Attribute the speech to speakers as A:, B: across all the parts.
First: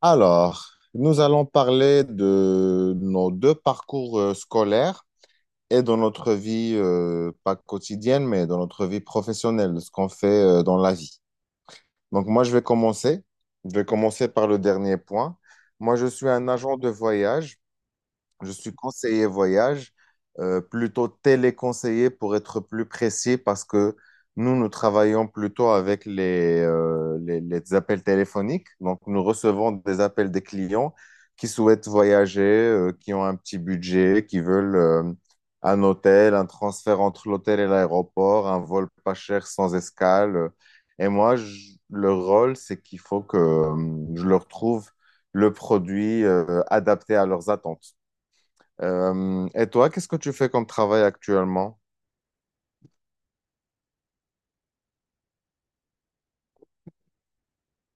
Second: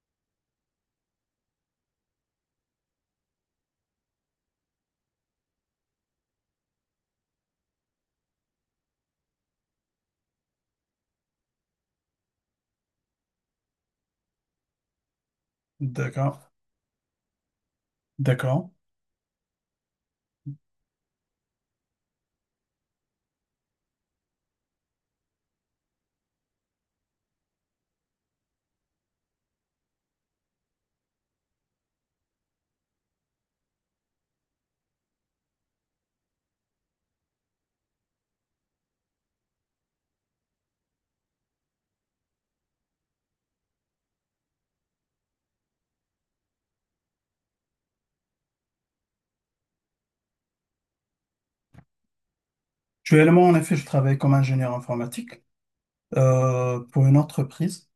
A: Alors, nous allons parler de nos deux parcours scolaires et de notre vie, pas quotidienne, mais de notre vie professionnelle, de ce qu'on fait dans la vie. Donc, moi, je vais commencer. Je vais commencer par le dernier point. Moi, je suis
B: D'accord.
A: un agent de voyage. Je
B: D'accord.
A: suis conseiller voyage, plutôt téléconseiller pour être plus précis parce que nous, nous travaillons plutôt avec les appels téléphoniques. Donc, nous recevons des appels des clients qui souhaitent voyager, qui ont un petit budget, qui veulent un hôtel, un transfert entre l'hôtel et l'aéroport, un vol pas cher sans escale. Et moi, le rôle, c'est qu'il faut que je leur trouve le produit adapté à leurs attentes. Et toi, qu'est-ce que tu fais comme travail actuellement?
B: Actuellement, en effet, je travaille comme ingénieur informatique pour une entreprise.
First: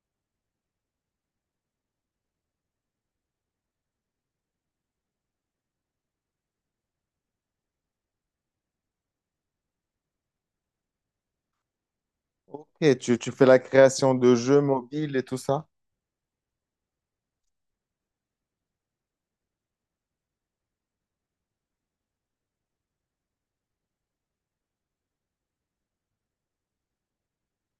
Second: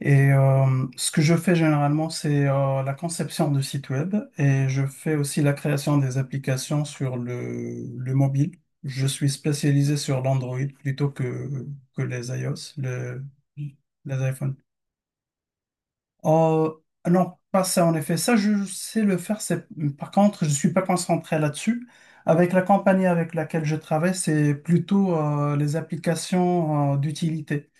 B: Et ce que je fais généralement, c'est la conception de sites web et je fais aussi la création des applications sur le mobile. Je suis spécialisé sur l'Android plutôt que les iOS,
A: Ok, tu fais la création
B: les
A: de
B: iPhones.
A: jeux mobiles et tout ça?
B: Euh, non, pas ça en effet. Ça, je sais le faire. C'est... Par contre, je ne suis pas concentré là-dessus. Avec la compagnie avec laquelle je travaille, c'est plutôt les applications d'utilité.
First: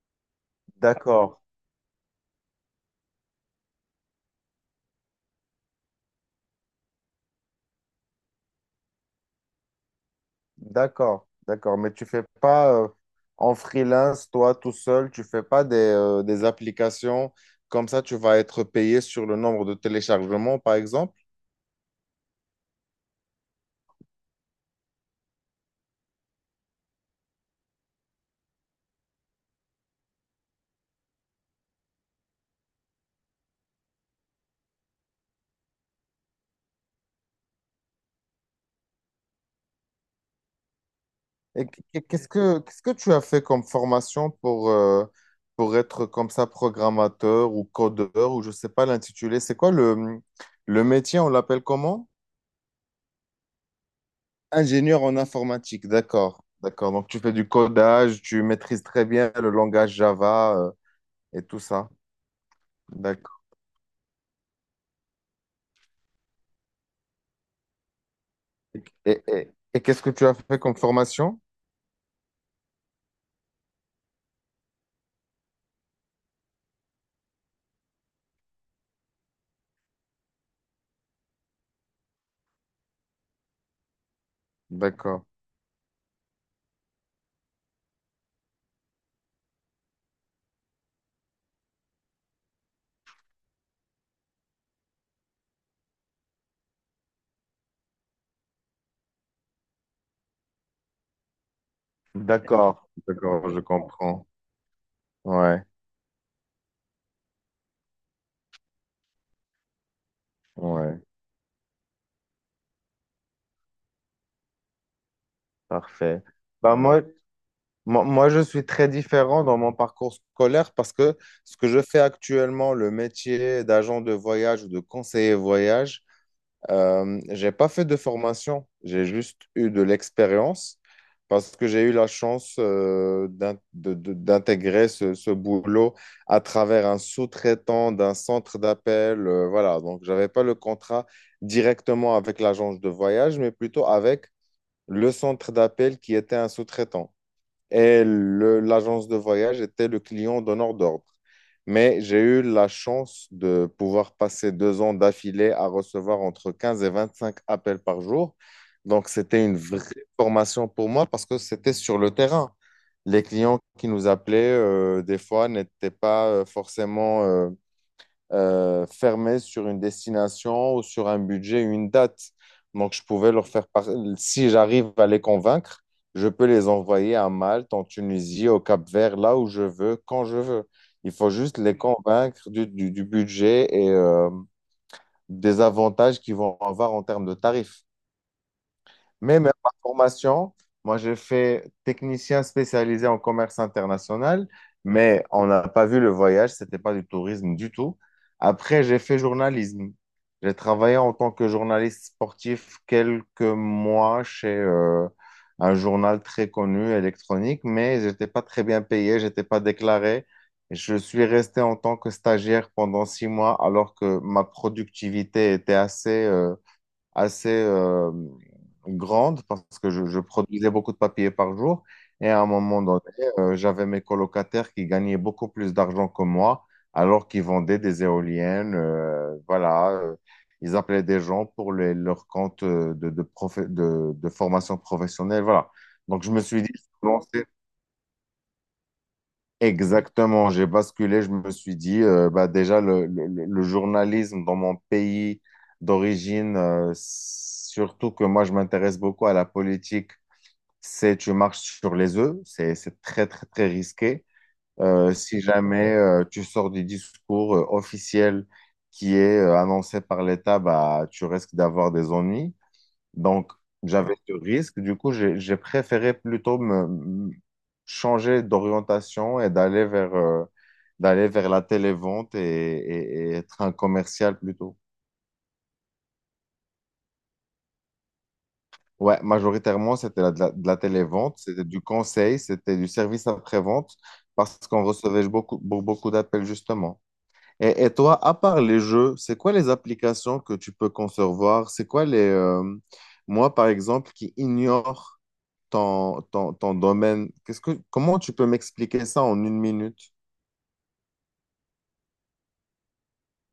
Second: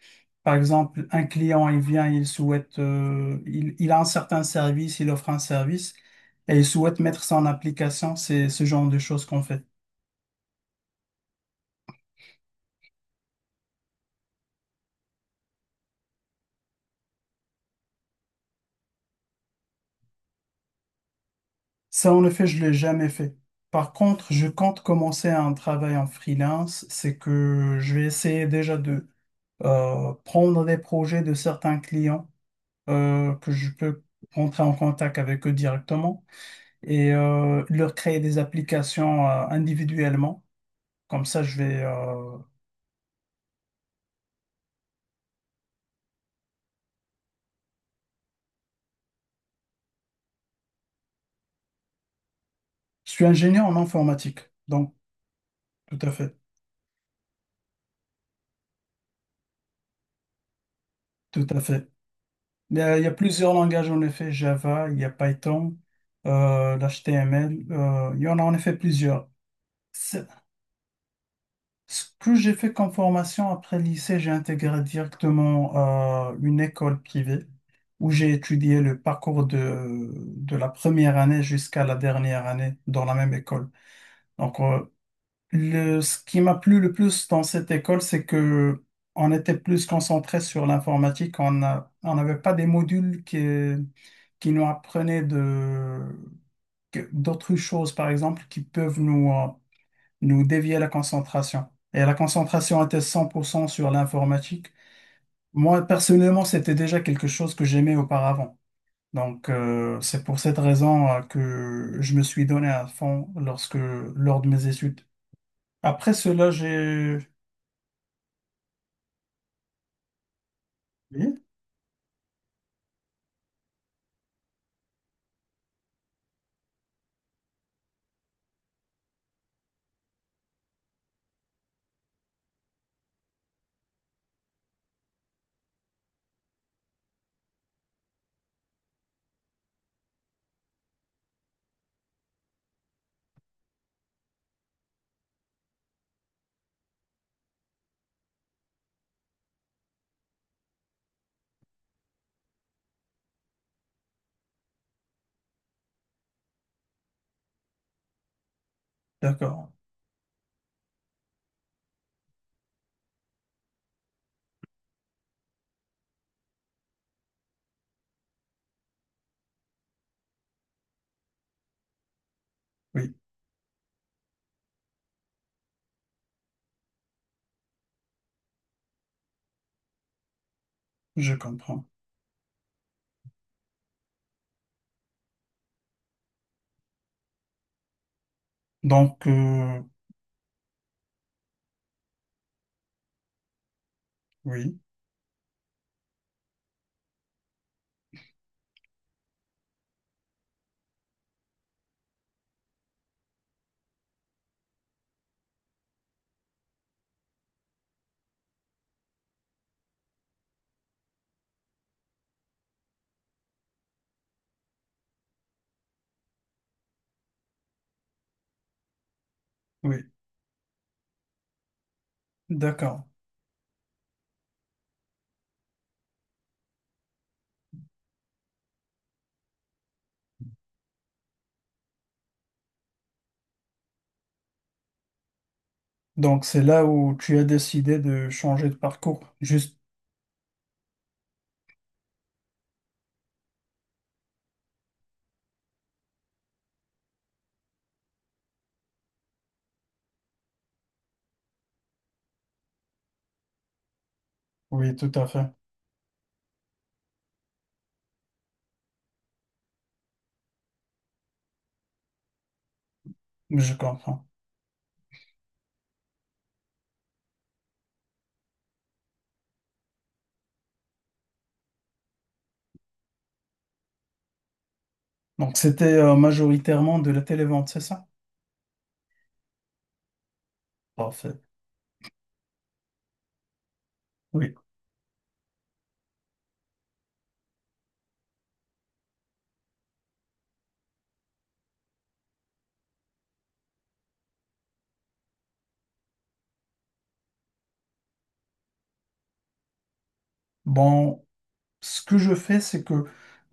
B: Par exemple, un
A: D'accord.
B: client, il vient, il souhaite, il a un certain service, il offre un service et il souhaite mettre ça en application. C'est ce genre de choses qu'on fait.
A: D'accord, d'accord. Mais tu fais pas en freelance, toi tout seul, tu fais pas des applications comme ça, tu vas être payé sur le nombre de téléchargements, par exemple.
B: Ça, en effet, je ne l'ai jamais fait. Par contre, je compte commencer un travail en freelance. C'est que je vais essayer déjà prendre des projets de certains clients que je peux rentrer en contact avec eux directement et leur créer des applications individuellement. Comme ça, je
A: Et
B: vais...
A: qu- qu'est-ce que qu'est-ce que tu as fait comme formation pour être comme ça programmateur ou codeur ou je sais pas l'intitulé. C'est quoi le métier, on l'appelle comment?
B: Je suis ingénieur en informatique, donc
A: Ingénieur en informatique,
B: tout à fait,
A: d'accord, d'accord. Donc tu fais du codage, tu maîtrises très bien le langage Java, et
B: tout
A: tout
B: à fait.
A: ça.
B: Il y a plusieurs langages en effet, Java, il y a Python, l'HTML, il y en a en effet
A: Et,
B: plusieurs.
A: et- et qu'est-ce que tu
B: C'est-
A: as fait comme formation?
B: Ce que j'ai fait comme formation après le lycée, j'ai intégré directement une école privée où j'ai étudié le parcours de la première année jusqu'à la dernière année dans la même école. Donc,
A: D'accord,
B: ce qui m'a plu le plus dans cette école, c'est que on était plus concentré sur l'informatique. On n'avait pas des modules qui nous apprenaient d'autres choses, par exemple, qui peuvent nous, nous dévier la concentration. Et la concentration
A: d'accord,
B: était cent pour
A: d'accord, je
B: cent sur
A: comprends.
B: l'informatique.
A: Ouais,
B: Moi, personnellement, c'était déjà quelque chose que j'aimais auparavant. Donc, c'est pour cette
A: ouais,
B: raison que je me suis donné à fond lors de mes études. Après
A: parfait.
B: cela,
A: Bah ouais. moi,
B: j'ai...
A: moi, moi, je suis très différent dans mon parcours scolaire parce que
B: Oui,
A: ce que je fais actuellement, le métier d'agent de voyage ou de conseiller voyage, j'ai pas fait de formation, j'ai juste eu de l'expérience parce que j'ai eu la chance d'intégrer ce boulot à travers un sous-traitant d'un centre d'appel. Voilà, donc j'avais pas le contrat directement avec l'agence de voyage, mais plutôt avec le centre d'appel qui était un sous-traitant et l'agence de voyage était le client d'honneur d'ordre. Mais j'ai eu la chance de pouvoir passer 2 ans d'affilée à recevoir entre 15 et 25 appels par jour. Donc, c'était une
B: d'accord.
A: vraie formation pour moi parce que c'était sur le terrain. Les clients qui nous appelaient, des fois, n'étaient pas forcément fermé sur une destination ou sur un budget, une date. Donc, je
B: Oui,
A: pouvais leur si j'arrive à les convaincre, je peux les envoyer à Malte, en Tunisie, au Cap-Vert, là où je veux, quand je veux. Il faut
B: je
A: juste les
B: comprends.
A: convaincre du budget et des avantages qu'ils vont avoir en termes de tarifs.
B: Donc,
A: Mais même ma formation, moi j'ai fait technicien spécialisé en commerce international,
B: oui,
A: mais on n'a pas vu le voyage, c'était pas du tourisme du tout. Après, j'ai fait journalisme. J'ai travaillé en tant que journaliste sportif quelques mois chez un journal très connu électronique, mais j'étais pas très bien payé, j'étais pas déclaré. Je suis resté en tant que stagiaire pendant 6 mois alors que ma productivité était assez, assez euh, grande parce que
B: oui,
A: je produisais beaucoup de papier par jour. Et à un moment
B: d'accord.
A: donné, j'avais mes colocataires qui gagnaient beaucoup plus d'argent que moi alors qu'ils vendaient des éoliennes. Voilà, ils appelaient des gens pour leur compte de formation professionnelle. Voilà. Donc je me
B: Donc, c'est
A: suis dit,
B: là où tu as décidé de changer de parcours. Juste,
A: exactement, j'ai basculé, je me suis dit, bah déjà, le journalisme dans mon pays d'origine, surtout que moi, je m'intéresse beaucoup à la politique, c'est tu marches sur les œufs, c'est très, très, très risqué.
B: oui, tout à
A: Si
B: fait.
A: jamais tu sors du discours officiel qui est annoncé par l'État, bah, tu risques d'avoir des ennuis. Donc,
B: Je
A: j'avais
B: comprends.
A: ce risque. Du coup, j'ai préféré plutôt me changer d'orientation et d'aller vers la télévente et être un commercial plutôt.
B: Donc, c'était majoritairement de la télévente, c'est ça?
A: Ouais, majoritairement, c'était de la télévente,
B: Parfait.
A: c'était du conseil, c'était du service après-vente
B: Oui.
A: parce qu'on recevait beaucoup d'appels justement. Et toi, à part les jeux, c'est quoi les applications que tu peux concevoir? C'est quoi les... moi, par exemple, qui ignore ton domaine. Qu'est-ce que, comment tu peux m'expliquer ça en une minute?
B: Bon, ce que je fais, c'est que,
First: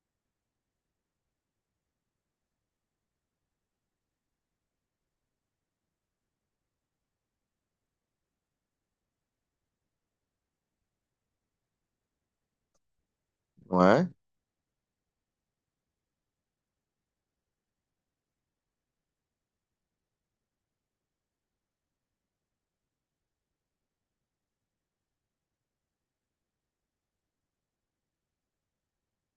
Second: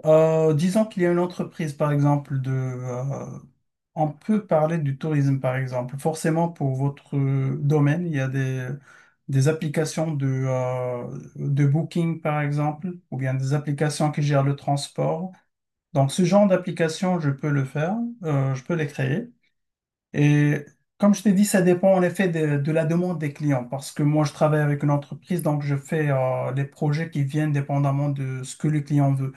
B: disons qu'il y a une entreprise, par exemple, on peut parler du tourisme, par exemple. Forcément, pour votre domaine, il y a des applications de booking, par exemple, ou bien des
A: Ouais.
B: applications qui gèrent le transport. Donc, ce genre d'application, je peux le faire, je peux les créer. Et comme je t'ai dit, ça dépend en effet de la demande des clients parce que moi, je travaille avec une entreprise, donc je fais les projets qui viennent dépendamment de ce que le client veut.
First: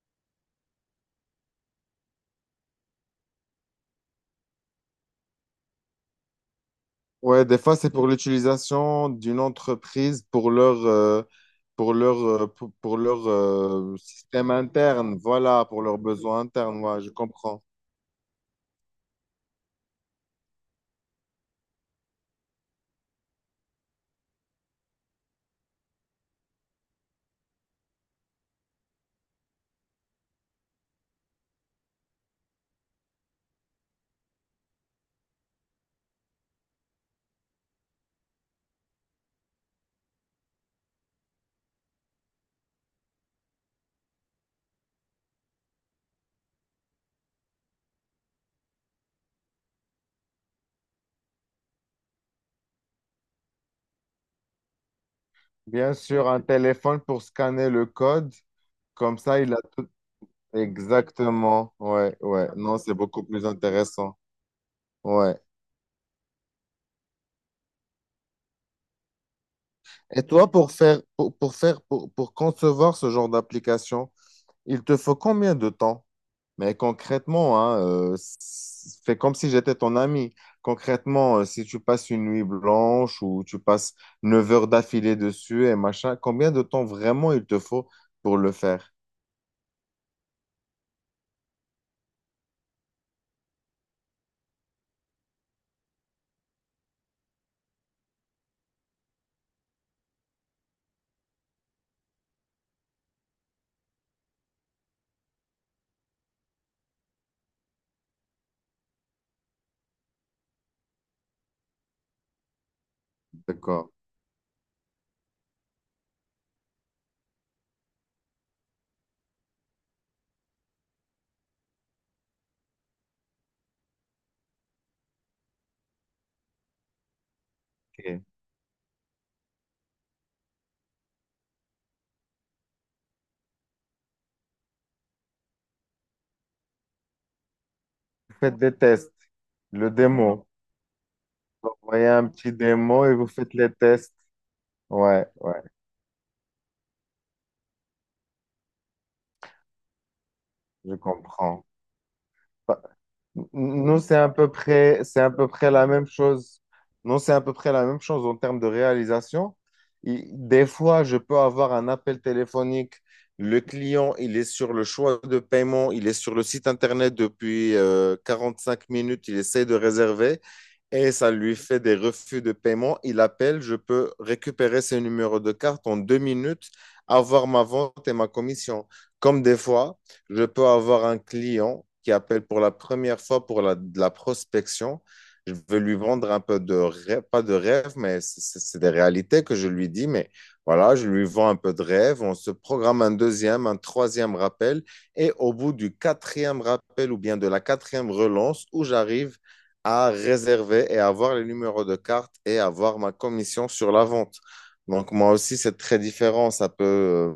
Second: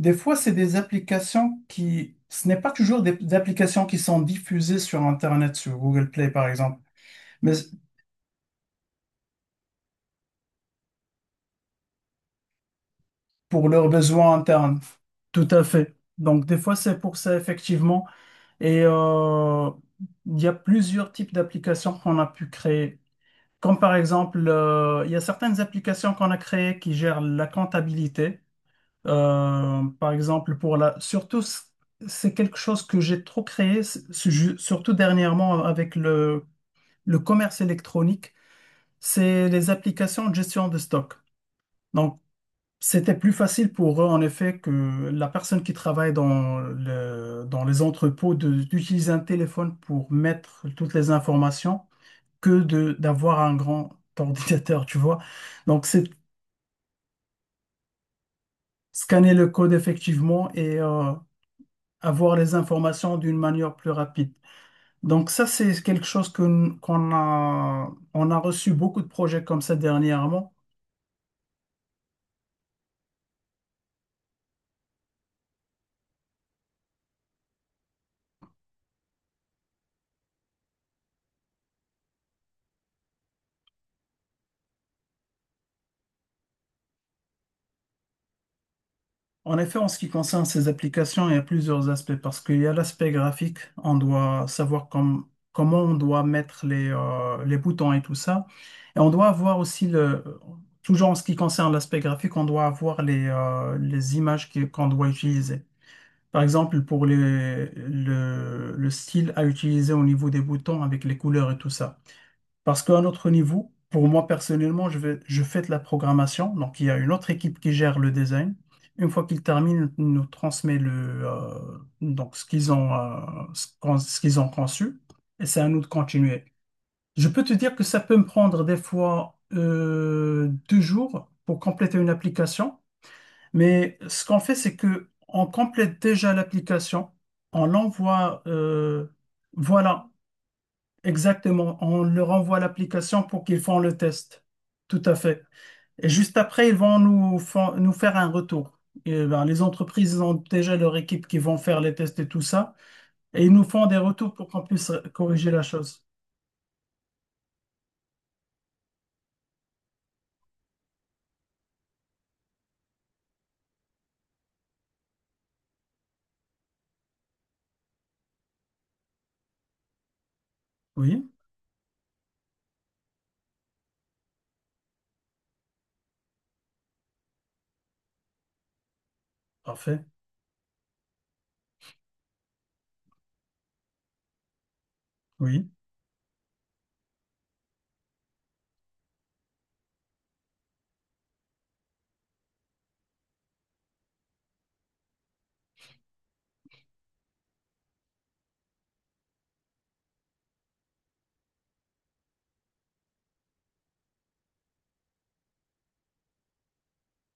B: Des fois, c'est des applications ce n'est pas toujours des applications qui sont diffusées sur Internet, sur Google Play par exemple,
A: Ouais,
B: mais
A: des fois, c'est pour l'utilisation d'une entreprise pour pour leur
B: pour leurs besoins
A: système
B: internes.
A: interne.
B: Tout à
A: Voilà, pour
B: fait.
A: leurs besoins
B: Donc, des fois,
A: internes.
B: c'est
A: Ouais, je
B: pour ça,
A: comprends.
B: effectivement. Et il y a plusieurs types d'applications qu'on a pu créer. Comme par exemple, il y a certaines applications qu'on a créées qui gèrent la comptabilité. Par exemple, pour surtout, c'est quelque chose que j'ai trop créé, surtout dernièrement avec le commerce électronique, c'est les applications de gestion de stock. Donc, c'était plus facile pour eux, en effet, que la personne qui travaille dans dans les entrepôts d'utiliser un téléphone pour mettre toutes les informations que de d'avoir un grand ordinateur, tu vois. Donc,
A: Bien
B: c'est
A: sûr, un téléphone pour scanner le code. Comme
B: scanner
A: ça,
B: le
A: il a
B: code
A: tout.
B: effectivement et
A: Exactement. Ouais,
B: avoir
A: ouais.
B: les
A: Non, c'est
B: informations
A: beaucoup
B: d'une
A: plus
B: manière plus
A: intéressant.
B: rapide. Donc,
A: Ouais.
B: ça, c'est quelque chose qu'on a, on a reçu beaucoup de projets comme ça
A: Et toi,
B: dernièrement.
A: pour concevoir ce genre d'application, il te faut combien de temps? Mais concrètement, hein, fais comme si j'étais ton ami. Concrètement, si tu passes une nuit blanche ou tu passes 9 heures d'affilée dessus et machin, combien de temps vraiment il te faut pour le faire?
B: En effet, en ce qui concerne ces applications, il y a plusieurs aspects parce qu'il y a l'aspect graphique, on doit savoir comment on doit mettre les boutons et tout ça. Et on doit avoir aussi toujours en ce qui concerne l'aspect graphique, on doit avoir les images qu'on doit utiliser. Par exemple, pour le style à utiliser au niveau des boutons avec les couleurs et tout ça. Parce qu'à notre niveau,
A: D'accord.
B: pour moi personnellement, je fais de la programmation. Donc, il y a une autre équipe qui gère le design. Une fois qu'ils terminent, ils nous transmet donc ce qu'ils ont, ce qu'ils ont conçu. Et c'est à nous de continuer. Je peux te dire que ça peut
A: Ok.
B: me prendre des fois 2 jours pour compléter une application. Mais ce qu'on fait, c'est que on complète déjà l'application. On l'envoie.
A: Faites des tests, le
B: Voilà,
A: démo. Vous
B: Exactement, on
A: voyez un
B: leur
A: petit
B: envoie
A: démo et
B: l'application
A: vous
B: pour
A: faites
B: qu'ils
A: les
B: font le
A: tests.
B: test. Tout à
A: Ouais,
B: fait.
A: ouais,
B: Et juste après, ils vont nous, nous faire un retour. Et ben, les entreprises ont déjà
A: je
B: leur équipe qui vont
A: comprends.
B: faire les tests et tout ça. Et ils nous font des
A: Nous,
B: retours pour qu'on puisse
A: c'est à peu
B: corriger la
A: près la
B: chose.
A: même chose. Non, c'est à peu près la même chose en termes de réalisation. Des fois, je peux avoir un appel téléphonique. Le client, il est sur le choix de paiement, il est sur le site internet depuis 5 minutes, il essaie de réserver et
B: Oui,
A: ça lui fait des refus de paiement. Il appelle, je peux récupérer ses numéros de carte en 2 minutes, avoir ma vente et ma commission. Comme des fois,
B: parfait.
A: je peux avoir un client qui appelle pour la première fois pour de la prospection. Je
B: Oui,
A: veux lui vendre un peu de rêve, pas de rêve, mais c'est des réalités que je lui dis. Mais voilà, je lui vends un peu de rêve. On se programme un deuxième, un troisième rappel. Et au bout du quatrième rappel ou bien de la quatrième relance, où j'arrive à réserver et avoir les numéros de carte et avoir ma commission sur la vente. Donc moi aussi, c'est très différent. Ça peut,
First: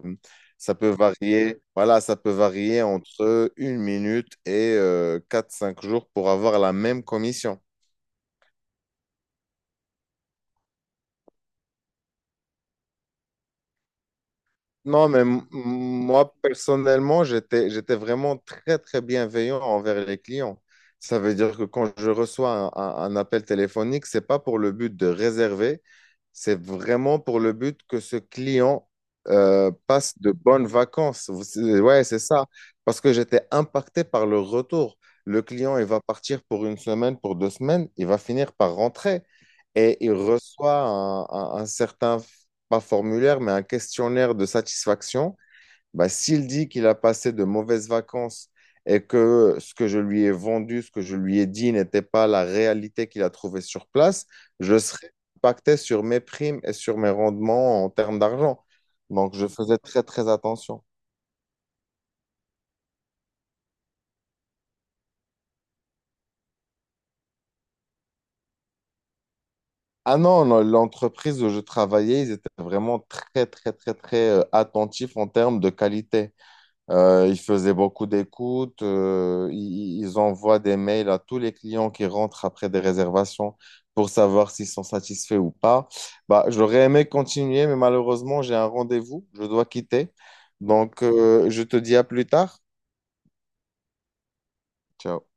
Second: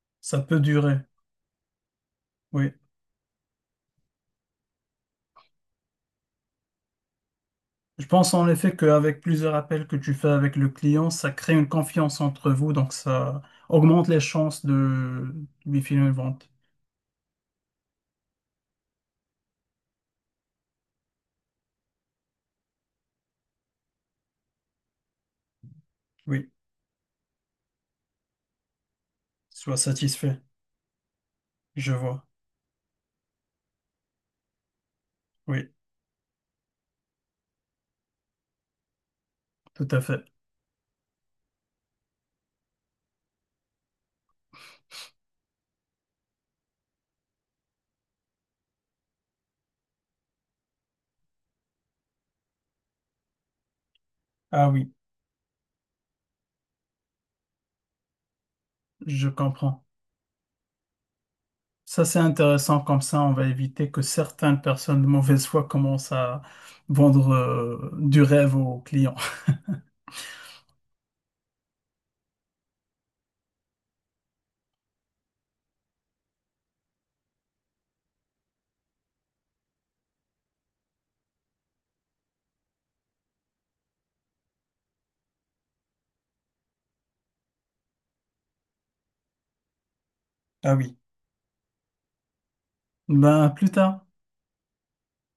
A: euh,
B: ça peut
A: Ça peut
B: durer.
A: varier. Voilà, ça peut
B: Oui.
A: varier entre une minute et 4-5 jours pour avoir la même commission.
B: Je pense en effet qu'avec plusieurs appels que tu fais avec le client, ça crée une confiance entre vous, donc ça augmente les chances
A: Non, mais
B: de lui filer une
A: moi,
B: vente.
A: personnellement, j'étais vraiment très, très bienveillant envers les clients. Ça veut dire que quand je reçois un appel téléphonique, c'est pas pour le but de réserver,
B: Oui,
A: c'est vraiment pour le but que ce client
B: sois
A: passe de
B: satisfait,
A: bonnes vacances. Vous- c'est-
B: je
A: ouais, c'est
B: vois.
A: ça. Parce que j'étais impacté par le retour. Le
B: Oui,
A: client, il va partir pour une semaine, pour deux semaines, il va finir par rentrer
B: tout
A: et
B: à
A: il
B: fait.
A: reçoit un certain pas formulaire, mais un questionnaire de satisfaction, bah, s'il dit qu'il a passé de mauvaises vacances et que ce que je lui ai vendu, ce que je lui ai dit n'était pas la réalité qu'il a trouvée sur place,
B: Ah
A: je
B: oui,
A: serais impacté sur mes primes et sur mes rendements en termes d'argent.
B: je
A: Donc, je faisais
B: comprends.
A: très, très attention.
B: Ça, c'est intéressant, comme ça, on va éviter que certaines personnes de mauvaise foi commencent à vendre du rêve aux clients.
A: Ah non, non, l'entreprise où je travaillais, ils étaient vraiment très, très, très, très attentifs en termes de qualité. Ils faisaient beaucoup d'écoutes. Ils envoient des mails à tous les clients qui rentrent après des réservations pour savoir s'ils sont satisfaits ou pas. Bah, j'aurais aimé continuer, mais malheureusement, j'ai un rendez-vous. Je dois quitter.
B: Ah oui,
A: Donc, je te dis à plus tard.
B: ben à plus tard.
A: Ciao.